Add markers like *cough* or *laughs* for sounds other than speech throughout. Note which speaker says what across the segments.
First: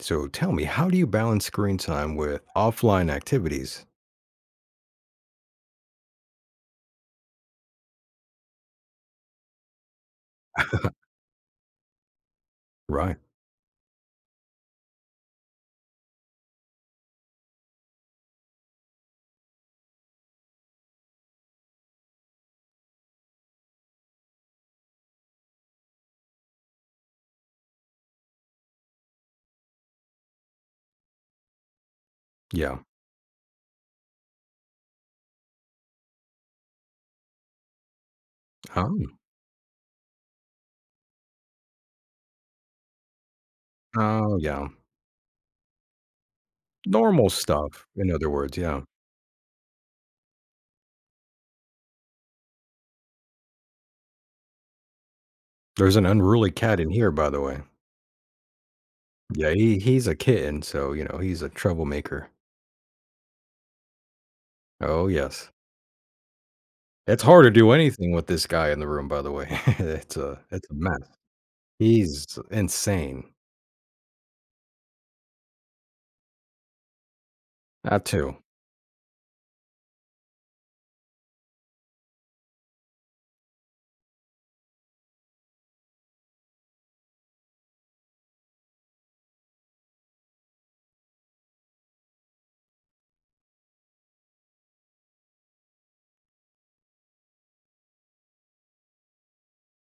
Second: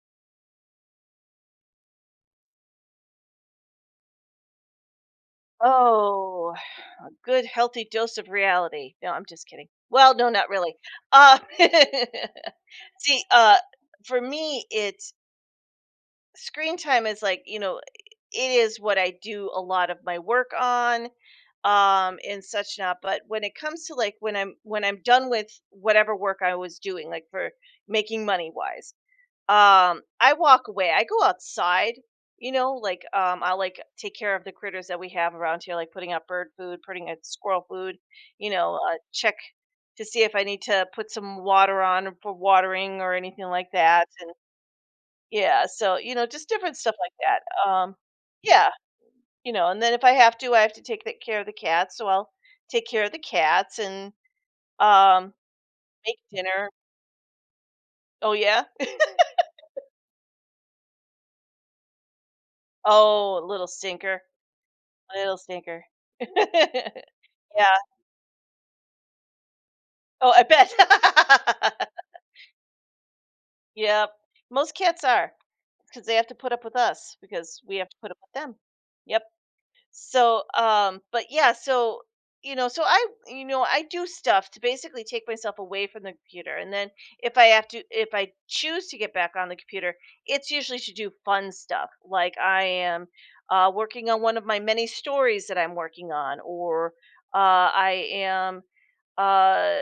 Speaker 1: So tell me, how do you balance screen time with offline activities?
Speaker 2: Oh, a good healthy dose of reality. No, I'm just kidding. Well, no, not really. Uh, *laughs*
Speaker 1: Right.
Speaker 2: see, for me, it's screen time is like, it is what I do a lot of my work on and such not, but when it comes to like when I'm done with whatever work I was doing like for making money wise, I walk away. I go outside, you know,
Speaker 1: Yeah.
Speaker 2: like, I'll, like, take care of the critters that we have around here, like putting out bird food, putting out squirrel food,
Speaker 1: Oh.
Speaker 2: check to see if I need to put some water on for watering or anything like that, and
Speaker 1: Oh, yeah.
Speaker 2: yeah, so, you know, just different stuff like
Speaker 1: Normal
Speaker 2: that,
Speaker 1: stuff, in other words,
Speaker 2: yeah,
Speaker 1: yeah.
Speaker 2: you know, and then if I have to, I have to take that care of the cats, so I'll take care of the cats and, um,
Speaker 1: There's an
Speaker 2: make
Speaker 1: unruly
Speaker 2: dinner.
Speaker 1: cat in here, by the way.
Speaker 2: Oh, yeah?
Speaker 1: Yeah, he's a kitten, so, you know, he's a troublemaker.
Speaker 2: Oh, little stinker,
Speaker 1: Oh,
Speaker 2: little
Speaker 1: yes.
Speaker 2: stinker. *laughs*
Speaker 1: It's hard to do
Speaker 2: Yeah.
Speaker 1: anything with this guy in the room, by the way. *laughs* it's
Speaker 2: Oh,
Speaker 1: a
Speaker 2: I
Speaker 1: it's
Speaker 2: bet.
Speaker 1: a mess.
Speaker 2: *laughs*
Speaker 1: He's insane.
Speaker 2: Yep. Most cats are, because they have to put up with us because we have to
Speaker 1: That
Speaker 2: put up with
Speaker 1: too.
Speaker 2: them. Yep. So, but yeah, so, I do stuff to basically take myself away from the computer, and then if I choose to get back on the computer, it's usually to do fun stuff. Like I am, working on one of my many stories that I'm working on, or, uh, I am, uh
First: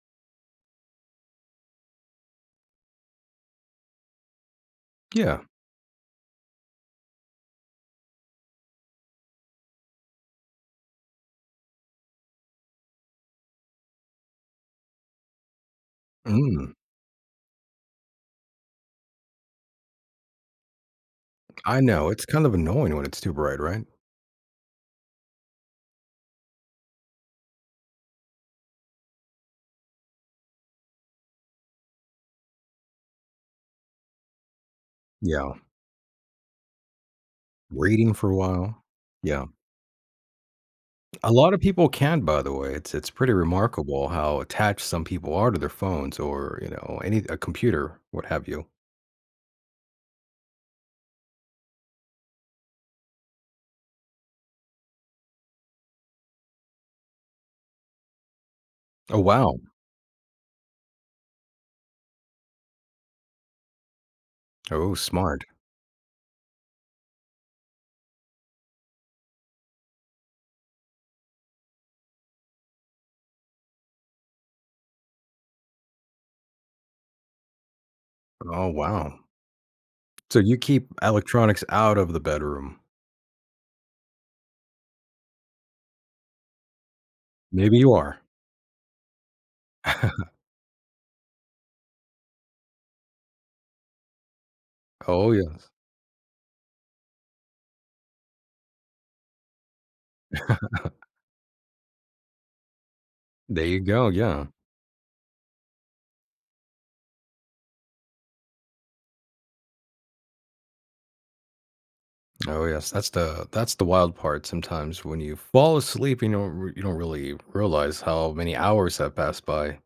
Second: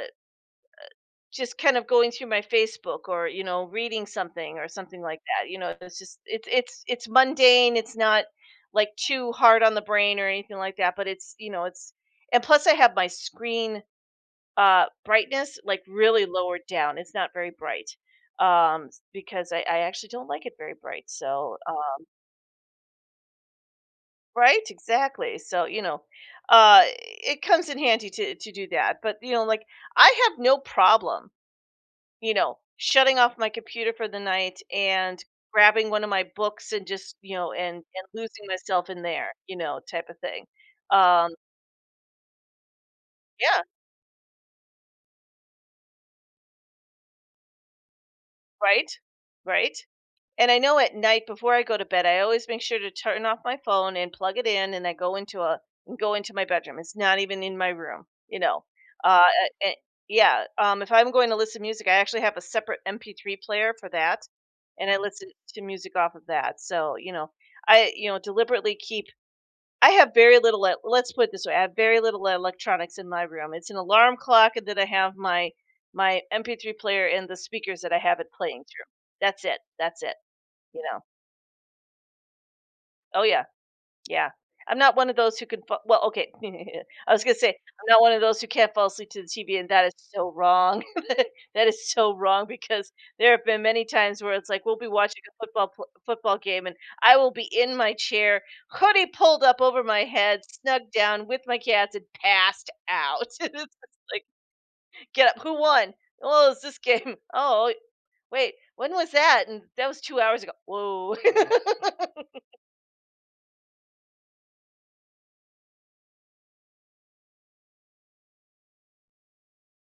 Speaker 2: just kind of going through my Facebook or, you know, reading something or something like
Speaker 1: Yeah.
Speaker 2: that. You know, it's mundane, it's not like too hard on the brain or anything like that, but it's, you know, it's, and plus I have my screen brightness like really lowered
Speaker 1: Mm,
Speaker 2: down. It's not very bright. Um because I actually don't like it very bright. So,
Speaker 1: I know. It's kind of annoying when it's too bright, right?
Speaker 2: right, exactly. So, you know, it comes in handy to do that. But, you know, like I have no problem, you know, shutting off my computer for the night and
Speaker 1: Yeah.
Speaker 2: grabbing one of my books and just, you know, and
Speaker 1: Reading for a
Speaker 2: losing
Speaker 1: while.
Speaker 2: myself in there,
Speaker 1: Yeah.
Speaker 2: you know, type of thing.
Speaker 1: A
Speaker 2: Um
Speaker 1: lot of people can, by the way. It's pretty
Speaker 2: yeah,
Speaker 1: remarkable how attached some people are to their phones or, you know, any a computer, what have you.
Speaker 2: right? Right? And I know at night before I go to bed, I always make sure to turn off my phone and plug it in, and I go into a and go into my bedroom. It's not even in my room, you know.
Speaker 1: Oh,
Speaker 2: Uh,
Speaker 1: wow.
Speaker 2: a- a- yeah. If I'm going to listen to music, I actually have a separate MP3 player for that, and
Speaker 1: Oh,
Speaker 2: I listen
Speaker 1: smart.
Speaker 2: to music off of that. So you know, deliberately keep. I have very little. Let's put it this way: I have very little electronics in my room. It's an alarm clock, and then I have my MP3 player and the speakers that I have it playing
Speaker 1: Oh,
Speaker 2: through.
Speaker 1: wow.
Speaker 2: That's it. That's it.
Speaker 1: So you
Speaker 2: You
Speaker 1: keep
Speaker 2: know.
Speaker 1: electronics out of the bedroom.
Speaker 2: Oh, yeah, yeah. I'm not one of those who can fa Well, okay, *laughs* I was gonna say,
Speaker 1: Maybe
Speaker 2: I'm
Speaker 1: you
Speaker 2: not one of
Speaker 1: are.
Speaker 2: those who can't fall asleep to the TV, and that is so
Speaker 1: *laughs*
Speaker 2: wrong. *laughs* That is so wrong because there have been many times where it's like we'll be watching
Speaker 1: Oh,
Speaker 2: a
Speaker 1: yes.
Speaker 2: football game, and I will be in my chair, hoodie pulled up over my head, snugged down with my cats, and passed out. *laughs* And it's
Speaker 1: There you
Speaker 2: just
Speaker 1: go.
Speaker 2: like,
Speaker 1: Yeah.
Speaker 2: "Get up. Who won? Oh, it's this game. *laughs* Oh, wait, when was that?" And that was two hours ago. Whoa. *laughs*
Speaker 1: Oh, yes. That's the wild part sometimes when you fall asleep, you don't you don't really realize how many hours have passed by.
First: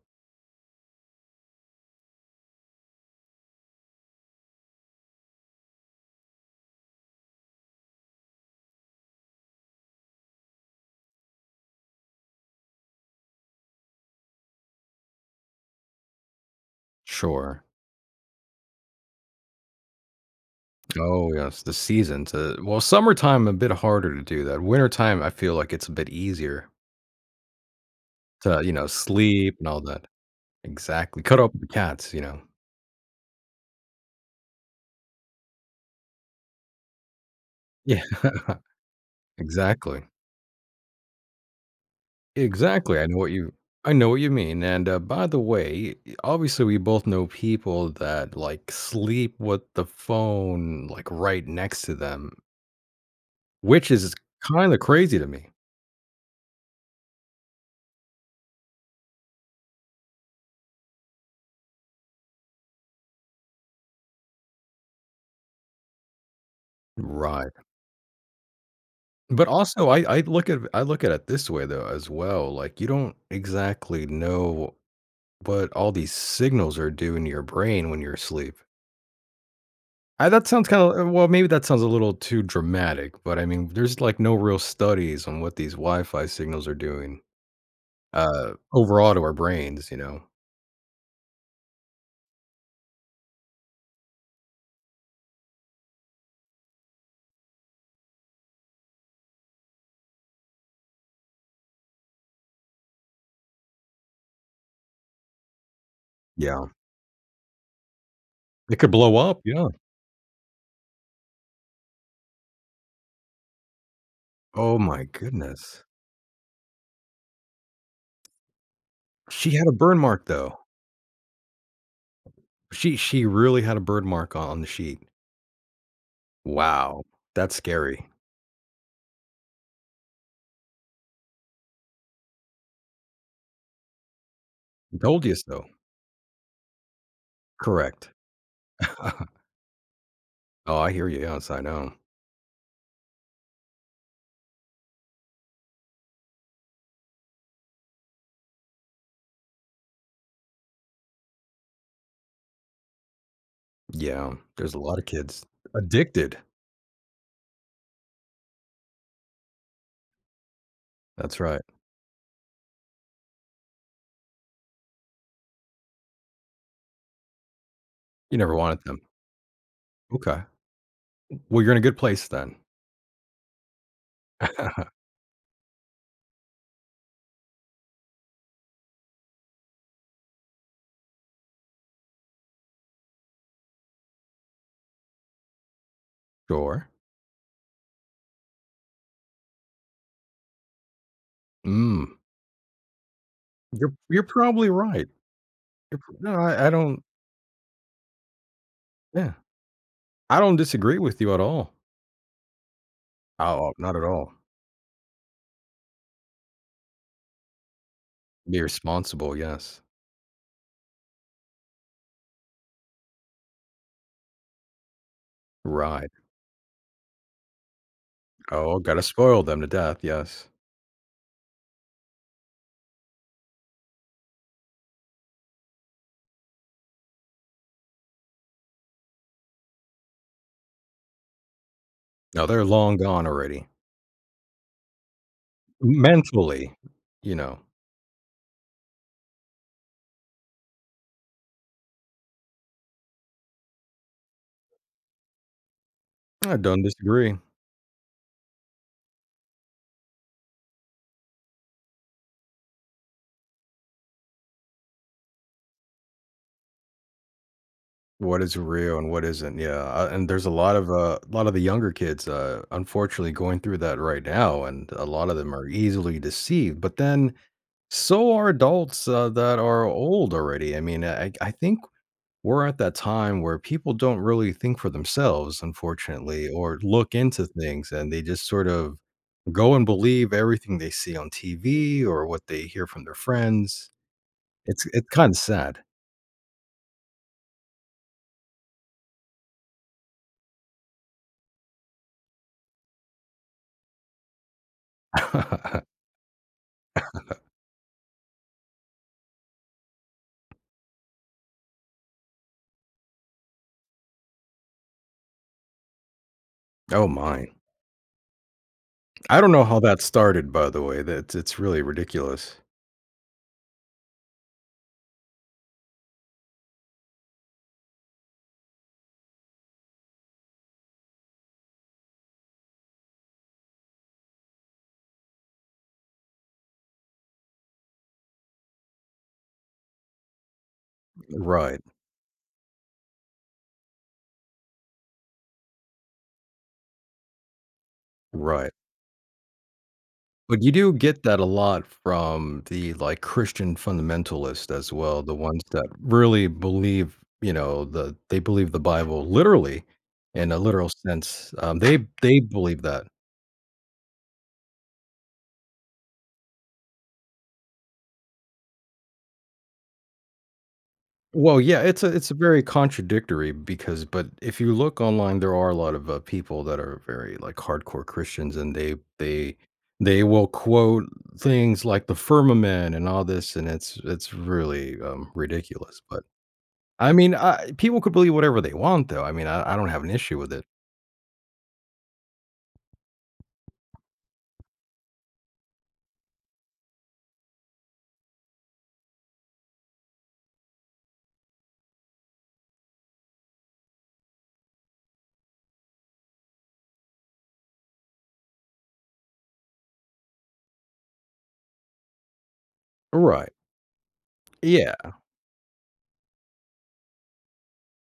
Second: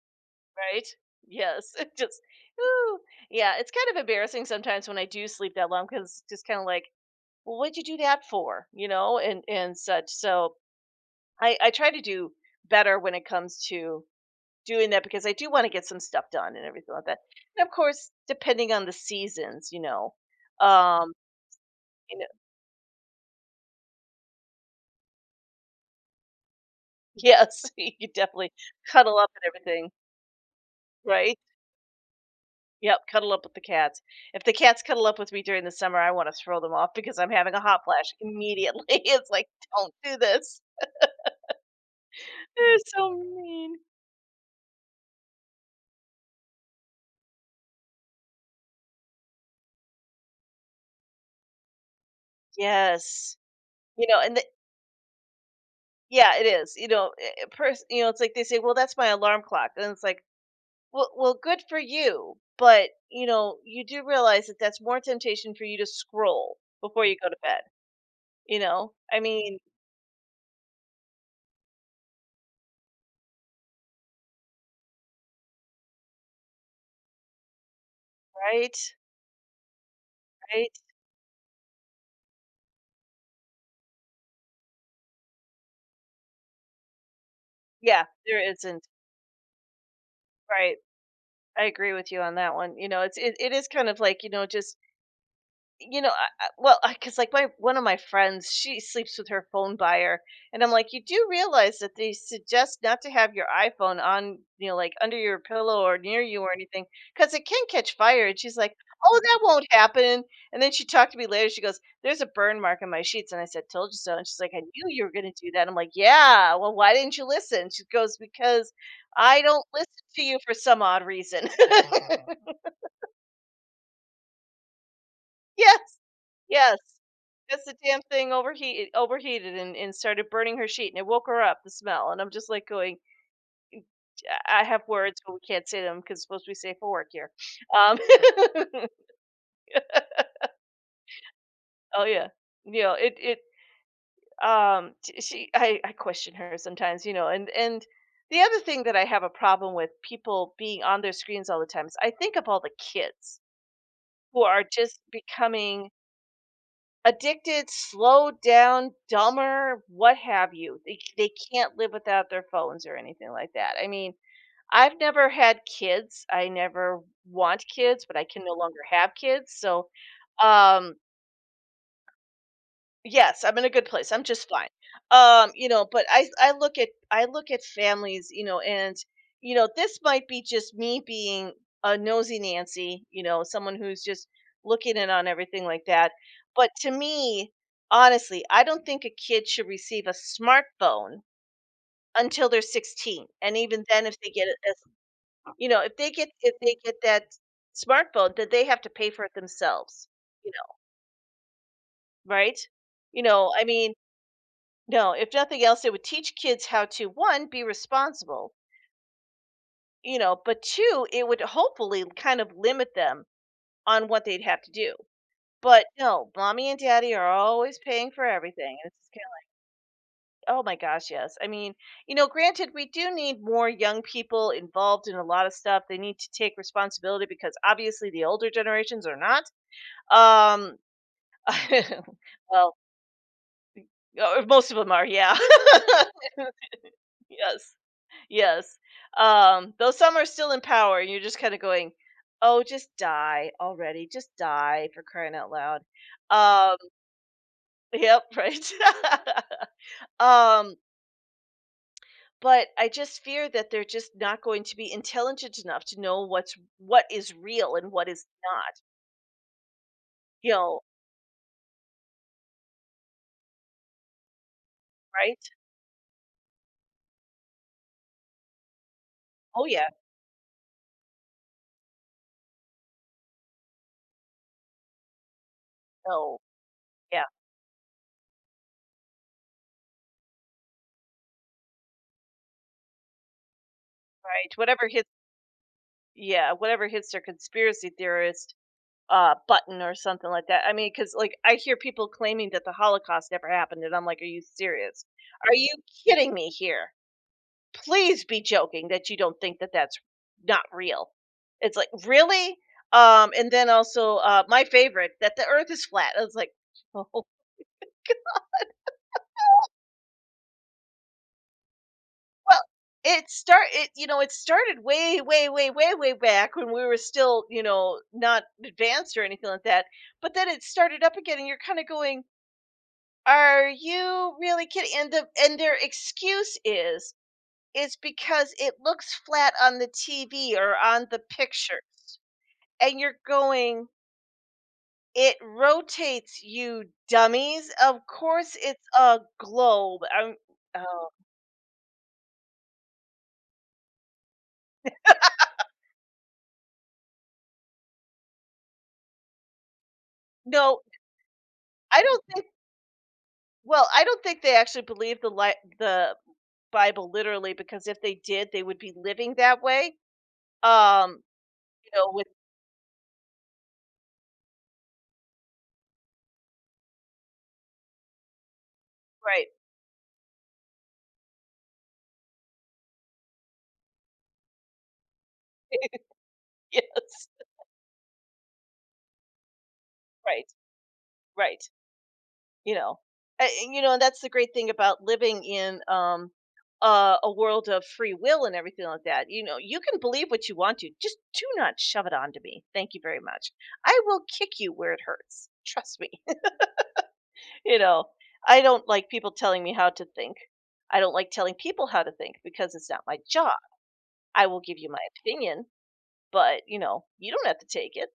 Speaker 2: Right? Yes. *laughs* It just ooh. Yeah, it's kind of embarrassing sometimes when I do sleep that long because just kind of like, well, what'd you do that for? You know, and such. So I try to do better when it comes to doing that because I do want to get some stuff done and everything like that.
Speaker 1: Sure.
Speaker 2: And of course, depending on the seasons, um,
Speaker 1: Oh, yes, the
Speaker 2: you know,
Speaker 1: seasons, well, summertime a bit harder to do that. Wintertime, I feel like it's a bit easier
Speaker 2: *laughs* yes, *laughs* you could definitely
Speaker 1: to, you know,
Speaker 2: cuddle up and
Speaker 1: sleep and all
Speaker 2: everything,
Speaker 1: that. Exactly.
Speaker 2: right?
Speaker 1: Cut up the cats, you know?
Speaker 2: Yep, cuddle up with the cats. If the cats cuddle up with me during the summer, I wanna throw them off because I'm having a hot
Speaker 1: Yeah,
Speaker 2: flash immediately. *laughs* It's
Speaker 1: *laughs*
Speaker 2: like, "Don't
Speaker 1: exactly.
Speaker 2: do this." They're
Speaker 1: Exactly,
Speaker 2: so mean.
Speaker 1: I know what you mean, and, by the way, obviously, we both know people that, like, sleep with the phone, like, right next to them,
Speaker 2: Yes.
Speaker 1: which
Speaker 2: You
Speaker 1: is
Speaker 2: know, and the
Speaker 1: kinda crazy to me.
Speaker 2: Yeah, it is. You know, eh eh, pers you know, it's like they say, "Well, that's my alarm clock," and it's like, Well, good for you, but, you know, you do realize that that's more temptation for you to scroll before you go to
Speaker 1: Right.
Speaker 2: bed." You know? I
Speaker 1: But
Speaker 2: mean,
Speaker 1: also, I look at it this way though as well. Like you don't exactly know what all these signals are doing to your brain when you're asleep.
Speaker 2: right?
Speaker 1: That sounds
Speaker 2: Right?
Speaker 1: kind of well, maybe that sounds a little too dramatic, but I mean, there's like no real studies on what these Wi-Fi signals are doing
Speaker 2: Yeah, there isn't.
Speaker 1: overall to our brains. You know,
Speaker 2: Right. I agree with you on that one. You know, it is kind of like, you know, just you know well because like my one of my friends, she sleeps with her phone by her, and I'm like, you do realize that they suggest not to have your iPhone on, you know, like under your pillow or near you or
Speaker 1: yeah,
Speaker 2: anything, because it can catch fire. And she's like,
Speaker 1: it could blow
Speaker 2: oh, that
Speaker 1: up.
Speaker 2: won't
Speaker 1: Yeah.
Speaker 2: happen. And then she talked to me later, she goes, there's a burn mark on my sheets, and I said, told you so. And she's like, I
Speaker 1: Oh
Speaker 2: knew
Speaker 1: my
Speaker 2: you were gonna do that. I'm
Speaker 1: goodness,
Speaker 2: like, yeah, well, why didn't you listen? She goes, because I
Speaker 1: she
Speaker 2: don't
Speaker 1: had a
Speaker 2: listen
Speaker 1: burn
Speaker 2: to
Speaker 1: mark
Speaker 2: you for
Speaker 1: though.
Speaker 2: some odd reason. *laughs*
Speaker 1: She really had a burn mark on the sheet.
Speaker 2: Yes, yes.
Speaker 1: Wow, that's
Speaker 2: That's the damn
Speaker 1: scary.
Speaker 2: thing overheated and started burning her sheet, and it woke her up, the smell, and I'm just, like, going, I have words,
Speaker 1: Told
Speaker 2: but
Speaker 1: you
Speaker 2: we
Speaker 1: so.
Speaker 2: can't say them 'cause it's supposed to be safe for work here. Um
Speaker 1: Correct.
Speaker 2: *laughs*
Speaker 1: *laughs* Oh, I hear you. Yes, I know.
Speaker 2: Oh, yeah. You know, it, sh she, I question her sometimes, you know, and the other thing that I have a problem with people being on their screens all the time is I think of all the kids
Speaker 1: Yeah,
Speaker 2: who are
Speaker 1: there's a lot
Speaker 2: just
Speaker 1: of kids
Speaker 2: becoming
Speaker 1: addicted.
Speaker 2: addicted, slowed down, dumber, what have you. They
Speaker 1: That's right.
Speaker 2: can't live without their phones or anything like that. I mean, I've never had kids. I never want kids, but I
Speaker 1: You
Speaker 2: can no
Speaker 1: never wanted
Speaker 2: longer
Speaker 1: them.
Speaker 2: have kids, so,
Speaker 1: Okay.
Speaker 2: um
Speaker 1: Well, you're in a good place then.
Speaker 2: yes, I'm in a good place. I'm just fine.
Speaker 1: *laughs*
Speaker 2: You know, but I look at families, you know, and you know, this might be just me being a nosy Nancy, you know, someone who's just looking in on everything like that. But
Speaker 1: Sure.
Speaker 2: to me, honestly, I don't think a kid should receive a smartphone
Speaker 1: Mm.
Speaker 2: until they're 16. And even
Speaker 1: You're
Speaker 2: then, if
Speaker 1: you're
Speaker 2: they get it
Speaker 1: probably
Speaker 2: as
Speaker 1: right.
Speaker 2: you know,
Speaker 1: You're p No,
Speaker 2: if
Speaker 1: I I
Speaker 2: they get
Speaker 1: don't
Speaker 2: that smartphone, then they have to pay for it
Speaker 1: Yeah.
Speaker 2: themselves,
Speaker 1: I
Speaker 2: you
Speaker 1: don't disagree with you at all.
Speaker 2: know, right? You know, I
Speaker 1: Oh,
Speaker 2: mean,
Speaker 1: not at all.
Speaker 2: no, if nothing else, it would teach kids how to, one, be responsible,
Speaker 1: Be responsible, yes.
Speaker 2: you know, but two, it would hopefully kind of limit them on what they'd have to do. But
Speaker 1: Right.
Speaker 2: no, mommy and daddy are always paying for everything.
Speaker 1: Oh,
Speaker 2: And
Speaker 1: gotta
Speaker 2: it's kind
Speaker 1: spoil them to death, yes.
Speaker 2: of, oh my gosh, yes. I mean, you know, granted, we do need more young people involved in a lot of stuff. They need to take responsibility because obviously the older generations are not. Um, *laughs*
Speaker 1: No, they're
Speaker 2: well,
Speaker 1: long gone already.
Speaker 2: most of them are, yeah. *laughs*
Speaker 1: Mentally, you know,
Speaker 2: Yes. Yes. Though some are still in power, and you're just kind of going, "Oh, just die already! Just die for crying out loud!"
Speaker 1: I
Speaker 2: Um,
Speaker 1: don't disagree.
Speaker 2: yep, *laughs* right. *laughs* um, but I just fear that they're just not going to be intelligent enough to know what is real and what is
Speaker 1: What is
Speaker 2: not.
Speaker 1: real and what isn't, yeah, and there's
Speaker 2: You know,
Speaker 1: a lot of the younger kids, unfortunately going through that right now, and a lot of
Speaker 2: right?
Speaker 1: them are easily deceived, but then so are adults, that
Speaker 2: Oh
Speaker 1: are
Speaker 2: yeah,
Speaker 1: old already. I mean, I think we're at that time where people don't really think for themselves,
Speaker 2: no,
Speaker 1: unfortunately, or look
Speaker 2: yeah,
Speaker 1: into things, and they just sort of go and believe everything they see on TV or what they hear from their friends.
Speaker 2: right.
Speaker 1: It's
Speaker 2: Whatever
Speaker 1: it's
Speaker 2: hits,
Speaker 1: kinda sad.
Speaker 2: yeah, whatever hits their conspiracy theorists button or something like that. I mean, because like I hear people claiming that the Holocaust never happened, and I'm like, are you serious? Are you
Speaker 1: *laughs*
Speaker 2: kidding me here? Please be joking that you don't think that that's not real. It's like, really. And then also, my favorite, that the Earth is flat. I was like, *laughs* oh,
Speaker 1: Oh
Speaker 2: well,
Speaker 1: my. I don't know how that started, by the way. That's it's really ridiculous.
Speaker 2: it start it you know, it started way back when we were still, you know, not advanced or anything like that. But then it started up again, and you're kind of going, are you really kidding? And their excuse is, it's because it looks flat on the TV or on the
Speaker 1: Right,
Speaker 2: picture. And you're going, "It rotates, you dummies. Of course
Speaker 1: right.
Speaker 2: it's a globe." I'm
Speaker 1: But you do
Speaker 2: Oh,
Speaker 1: get that a lot from the, like, Christian fundamentalists as well, the ones that really believe, you know, they believe the Bible literally, in a
Speaker 2: no,
Speaker 1: literal sense.
Speaker 2: I don't
Speaker 1: They
Speaker 2: think,
Speaker 1: believe that.
Speaker 2: well, I don't think they actually believe the li the Bible literally, because if they did, they would be living that way. Um,
Speaker 1: Well, yeah,
Speaker 2: you know, with
Speaker 1: it's a very contradictory because but if you look online, there are a lot of, people that are very, like, hardcore Christians, and they
Speaker 2: right.
Speaker 1: they they will quote things like the firmament and all this, and it's really, ridiculous,
Speaker 2: *laughs*
Speaker 1: but I
Speaker 2: Yes.
Speaker 1: mean, I people could believe whatever they want, though. I mean, I don't have an issue
Speaker 2: Right,
Speaker 1: with it.
Speaker 2: right. you know A- and, you know and that's the great thing about living in a world of free will and everything like that. You can believe what you want to. Just do not shove it onto me, thank you very much. I will kick you where it hurts, trust me. *laughs* you know I don't like people telling me how to think. I don't like telling people how to think because it's not my job.
Speaker 1: Right.
Speaker 2: I will give you my
Speaker 1: Yeah.
Speaker 2: opinion, but you don't have to take it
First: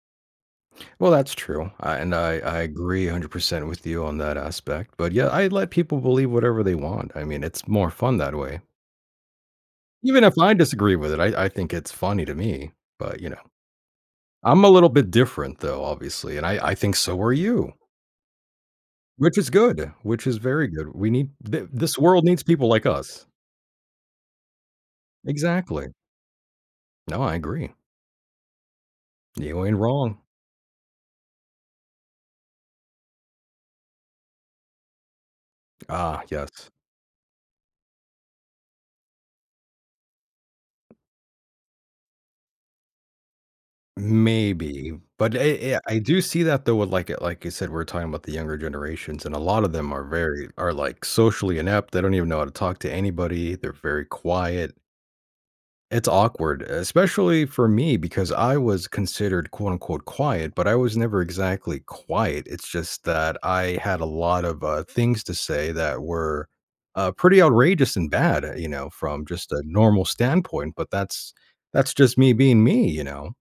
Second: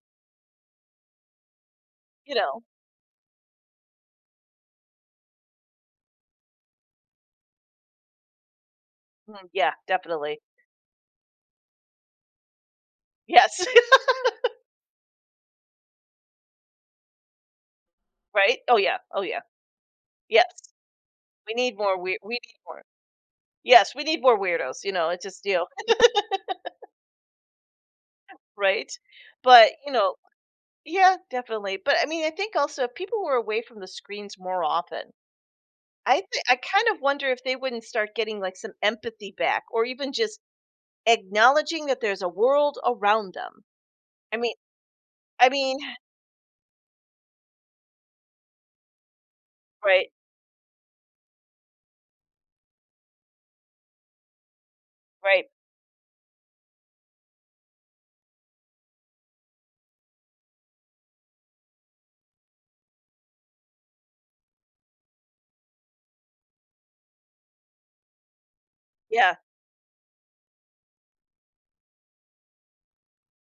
Speaker 1: Well, that's true, I and
Speaker 2: you
Speaker 1: I
Speaker 2: know
Speaker 1: agree 100% with you on that aspect, but, yeah, I let people believe whatever they want. I mean, it's more fun that way.
Speaker 2: Mm, yeah,
Speaker 1: Even if
Speaker 2: definitely.
Speaker 1: I disagree with it, I think it's funny to me, but, you know,
Speaker 2: Yes.
Speaker 1: I'm a little bit different though, obviously, and I think so are you,
Speaker 2: *laughs* Right, oh yeah, oh
Speaker 1: which
Speaker 2: yeah.
Speaker 1: is good, which is very
Speaker 2: Yes,
Speaker 1: good. We need
Speaker 2: we
Speaker 1: th
Speaker 2: need
Speaker 1: this
Speaker 2: more. we,
Speaker 1: world
Speaker 2: we
Speaker 1: needs
Speaker 2: need
Speaker 1: people
Speaker 2: more.
Speaker 1: like us.
Speaker 2: Yes, we need more weirdos, it's just,
Speaker 1: Exactly. No, I agree.
Speaker 2: *laughs* right?
Speaker 1: You
Speaker 2: But,
Speaker 1: ain't wrong.
Speaker 2: yeah, definitely. But, I mean, I think also if people were away from the screens more often,
Speaker 1: Ah,
Speaker 2: I
Speaker 1: yes.
Speaker 2: kind of wonder if they wouldn't start getting, like, some empathy back, or even just acknowledging that there's a world around them. I mean
Speaker 1: Maybe, but
Speaker 2: I mean
Speaker 1: I do see that though with like you said, we're talking about the younger generations, and a lot of
Speaker 2: *sighs*
Speaker 1: them are
Speaker 2: Right,
Speaker 1: very are, like, socially inept. They don't even know how to talk to anybody. They're very quiet.
Speaker 2: right.
Speaker 1: It's awkward, especially for me because I was considered quote unquote quiet, but I was never exactly quiet. It's just that I had a lot of things to say that were pretty outrageous and bad, you know, from
Speaker 2: Yeah,
Speaker 1: just a normal standpoint. But that's just me being me, you know.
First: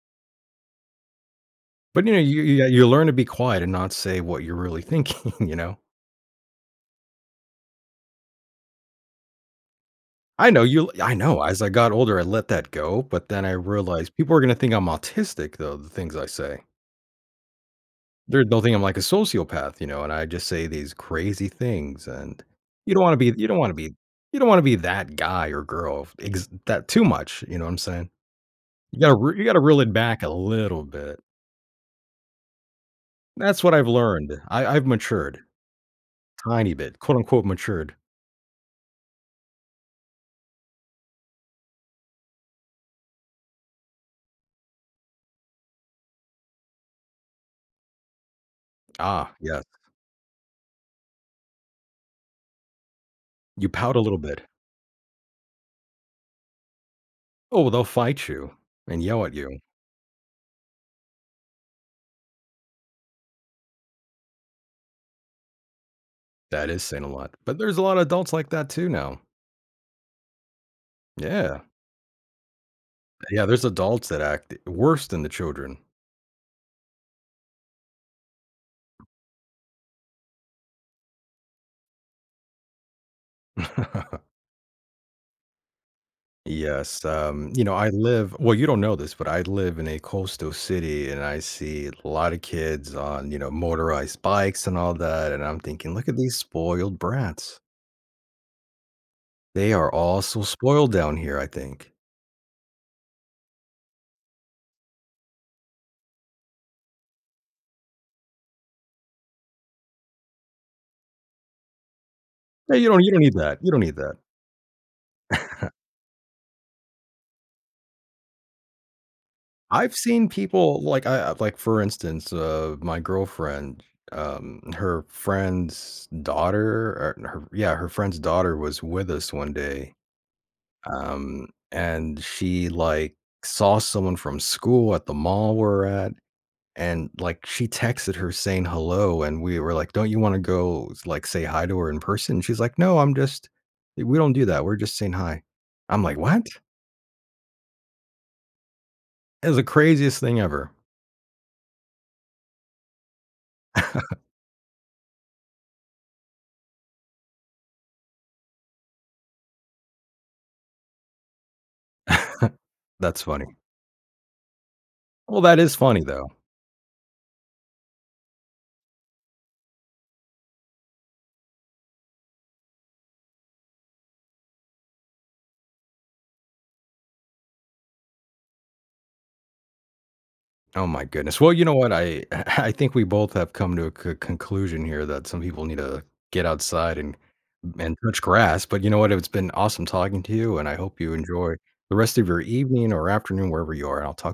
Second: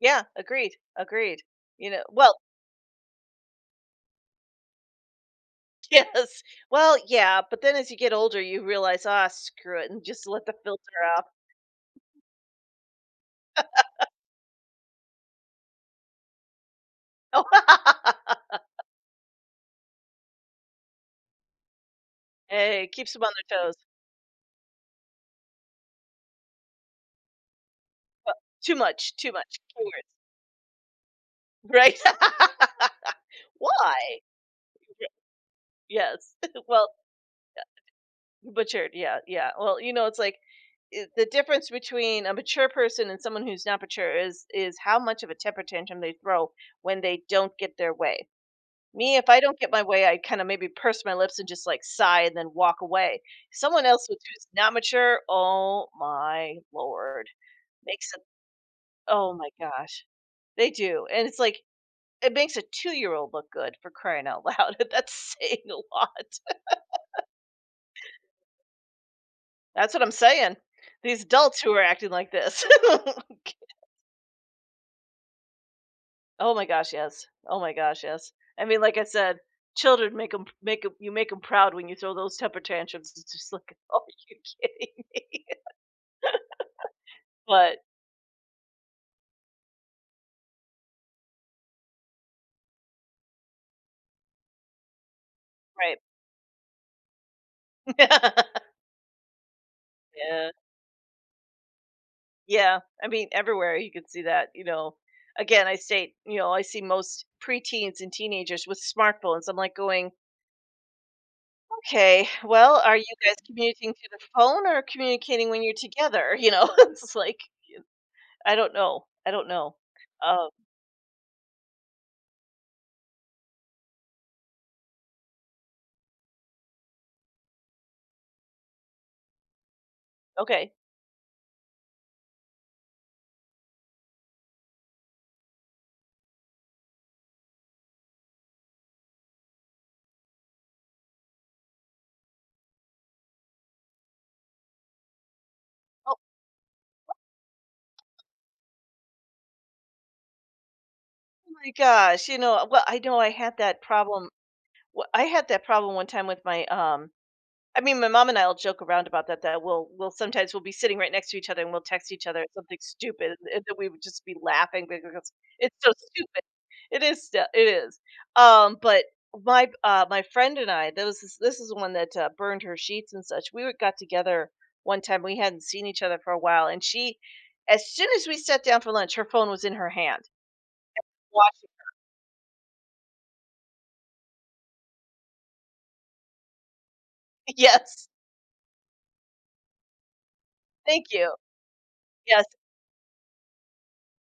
Speaker 2: yeah, agreed, agreed. You know,
Speaker 1: But you know,
Speaker 2: well,
Speaker 1: you learn to be quiet and not say what you're really thinking, *laughs* you know.
Speaker 2: *laughs* yes. Well, yeah, but then as you get older, you realize, "Ah, screw it," and just let
Speaker 1: I
Speaker 2: the
Speaker 1: know you. I
Speaker 2: filter
Speaker 1: know. As I got older, I let that go, but then I realized people are going to think I'm autistic, though the things I say.
Speaker 2: off. *laughs*
Speaker 1: There's no thing I'm like a sociopath, you know, and I just say these crazy things, and
Speaker 2: Hey,
Speaker 1: you don't
Speaker 2: keeps
Speaker 1: wanna
Speaker 2: them on
Speaker 1: be you
Speaker 2: their
Speaker 1: don't
Speaker 2: toes.
Speaker 1: wanna be you don't wanna be that guy or girl ex that too much, you know what I'm saying?
Speaker 2: Too
Speaker 1: You gotta
Speaker 2: much
Speaker 1: reel it
Speaker 2: keywords,
Speaker 1: back a little bit.
Speaker 2: right? *laughs*
Speaker 1: That's what I've
Speaker 2: Why?
Speaker 1: learned. I I've matured,
Speaker 2: Yes. *laughs*
Speaker 1: tiny
Speaker 2: Well,
Speaker 1: bit, quote, unquote, "matured."
Speaker 2: butchered, yeah, yeah. Well, you know, it's like I the difference between a mature person and someone who's not mature is how much of a temper tantrum they throw when they don't get their way. Me, if
Speaker 1: Ah,
Speaker 2: I don't
Speaker 1: yes.
Speaker 2: get my way, I kinda maybe purse my lips and just, like, sigh and then walk away.
Speaker 1: You
Speaker 2: Someone
Speaker 1: pout a
Speaker 2: else who's
Speaker 1: little bit.
Speaker 2: who's not mature, oh my lord,
Speaker 1: Oh, well, they'll
Speaker 2: makes it,
Speaker 1: fight you and yell
Speaker 2: oh
Speaker 1: at
Speaker 2: my
Speaker 1: you.
Speaker 2: gosh, they do, and it's like, it makes a two-year-old look good for crying out loud, *laughs* that's saying a lot.
Speaker 1: That is saying a lot, but there's a lot of adults like that too now.
Speaker 2: *laughs* That's what I'm saying. These adults
Speaker 1: Yeah.
Speaker 2: who are acting like this. *laughs*
Speaker 1: Yeah, there's adults that act worse than the children.
Speaker 2: Oh my gosh, yes. Oh my gosh, yes. I mean, like I said, children make them make 'em you make them proud when you throw those temper tantrums. It's just like, *laughs* oh, "Are
Speaker 1: *laughs*
Speaker 2: you kidding me?"
Speaker 1: Yes,
Speaker 2: *laughs*
Speaker 1: you know,
Speaker 2: But
Speaker 1: I live well, you don't know this, but I live in a coastal city and I see a lot of kids on, you know, motorized bikes and all that. And I'm thinking,
Speaker 2: right.
Speaker 1: look at these spoiled brats.
Speaker 2: *laughs*
Speaker 1: They are all so
Speaker 2: Yeah.
Speaker 1: spoiled down here, I think.
Speaker 2: Yeah. I mean, everywhere you can see that, you know. Again, I state, you know, I see most preteens and teenagers with smartphones. I'm like going, okay,
Speaker 1: Hey,
Speaker 2: well, are you
Speaker 1: you don't need
Speaker 2: guys
Speaker 1: that. You don't
Speaker 2: communicating
Speaker 1: need that.
Speaker 2: through the phone or communicating when you're together? You know, *laughs* it's like I don't know. I don't
Speaker 1: *laughs*
Speaker 2: know.
Speaker 1: I've seen
Speaker 2: Um,
Speaker 1: people like like for instance, my girlfriend, her friend's daughter or her yeah, her friend's daughter was with us one day.
Speaker 2: okay.
Speaker 1: And she, like, saw someone from school at the mall we're at, and, like, she texted her saying hello, and we were like, "Don't you wanna go, like, say hi to her in person?" She's like, "No, I'm just we don't do that, we're just saying hi." I'm
Speaker 2: Oh
Speaker 1: like, "What?" It was the craziest thing ever.
Speaker 2: my gosh. You know. Well, I know I had that
Speaker 1: *laughs*
Speaker 2: problem. I had that problem one time with my I mean, my mom and I'll joke around about that, that we'll sometimes we'll be sitting right next to each other and we'll text each other something
Speaker 1: That's
Speaker 2: stupid, and
Speaker 1: funny.
Speaker 2: and then we would just be laughing because
Speaker 1: Well, that is
Speaker 2: it's so
Speaker 1: funny, though.
Speaker 2: stupid. It is. But my friend and I, that was this is the one that, burned her sheets and such. We were got together one time, we hadn't seen each other for a while, and she, as soon as we sat down for lunch, her phone was in her hand
Speaker 1: Oh my goodness. Well, you
Speaker 2: watching.
Speaker 1: know what? I *laughs* I think we both have come to a conclusion here that some people need to get outside and
Speaker 2: *laughs* Yes.
Speaker 1: touch grass. But you know what? It's been awesome talking to you, and I hope
Speaker 2: Thank
Speaker 1: you
Speaker 2: you.
Speaker 1: enjoy the rest of your
Speaker 2: Yes.
Speaker 1: evening or afternoon wherever you are. And I'll talk